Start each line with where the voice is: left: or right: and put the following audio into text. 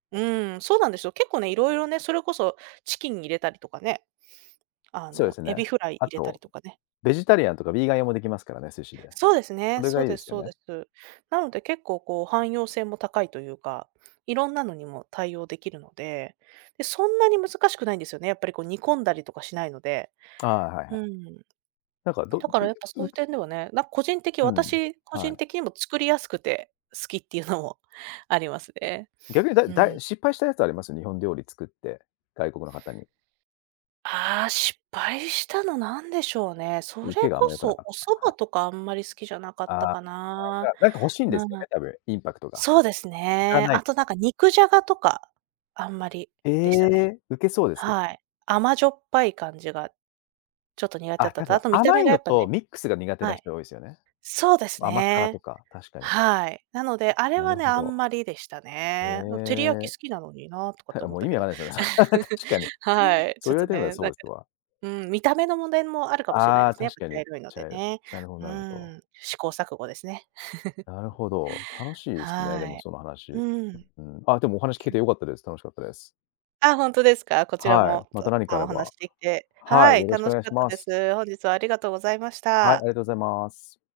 right: うん、そうなんですよ。結構ね、いろいろね、それこそ、チキン入れたりとかね。あ
left: そうで
right: の、
left: すよ
right: エ
left: ね。
right: ビフライ
left: あ
right: 入れたり
left: と、
right: とかね。
left: ベジタリアンとかビーガン用もできますからね、寿司で。
right: そうです
left: そ
right: ね、
left: れ
right: そ
left: が
right: う
left: いいで
right: で
left: す
right: す
left: よ
right: そうで
left: ね。
right: す。なので結構こう汎用性も高いというか、いろんなのにも対応できるので、で、そんなに難しくないんですよね、やっぱりこう煮込んだりとかしないので。
left: ああ、はいは
right: う
left: い。
right: ん。
left: なんか、ど
right: だか
left: い
right: ら、やっぱそう
left: う
right: いう点ではね、なん個人的
left: うん。
right: 私個
left: は
right: 人
left: い。
right: 的にも作りやすくて、好きっていうのもありますね。
left: 逆にだ
right: う
left: だ
right: ん。
left: い、失敗したやつあります？日本料理作って。外国の方に。
right: ああ、失敗したのなんでしょうね。それ
left: 受けがあん
right: こ
left: ま良くな
right: そ
left: かっ
right: お
left: た、
right: 蕎
left: はい。
right: 麦とかあんまり好きじゃなかった
left: ああ、
right: か
left: だ
right: な。
left: なんなんか欲しいんで
right: な
left: すよね、
right: な
left: 多分。インパクトが。
right: そうです
left: いか
right: ね。
left: ない
right: あ
left: で
right: と
left: す
right: な
left: か。
right: んか肉じゃがとか、あんまり
left: え
right: でしたね。
left: え。ウケそうですけど。
right: はい。甘じょっぱい感じが、ちょっと苦手だっ
left: あ、
right: た
left: 多
right: と。
left: 分
right: あと見た
left: 甘
right: 目
left: い
right: がや
left: の
right: っぱね。
left: とミックスが苦手
right: は
left: な
right: い。
left: 人多いですよね。
right: そうです
left: 甘辛と
right: ね。
left: か、確かに。
right: はい。なので、あれ
left: なる
right: はね、
left: ほ
right: あ
left: ど。
right: んまりでした
left: へ
right: ね。うん、照り焼き
left: え。
right: 好きなのになとかって
left: は、あ、
right: 思
left: も
right: っ
left: う
right: た
left: 意味
right: け
left: わか
right: ど。
left: んないですよね、それ確かに。
right: はい、
left: そ
right: ち
left: う
right: ょっ
left: 言わ
right: と
left: れてみれば
right: ね、
left: そ
right: なん
left: う
right: か。
left: ですわ。
right: うん、見た目の問題もあるかもしれない
left: あ
right: で
left: あ、
right: すね、やっ
left: 確
right: ぱ
left: か
right: 茶
left: に。
right: 色いの
left: ちゃ
right: で
left: う。
right: ね。
left: なるほど
right: う
left: なるほど。
right: ん、試行錯誤ですね。
left: なるほど、楽しいいすね、で
right: は
left: も
right: い。
left: その話。
right: うん。
left: うん、あでもお話聞け
right: そう。
left: てよかったです、楽しかったです。
right: あ、本当ですか。こちら
left: はい、
right: も、
left: ま
right: た
left: た
right: く
left: 何か
right: さ
left: あ
right: んお
left: れ
right: 話
left: ば。
right: しできて、
left: は
right: は
left: い。
right: い、
left: よろしくお
right: 楽し
left: 願い
right: かっ
left: し
right: た
left: ま
right: で
left: す。
right: す。本日はありがとうございまし
left: はい、あり
right: た。
left: がとうございます。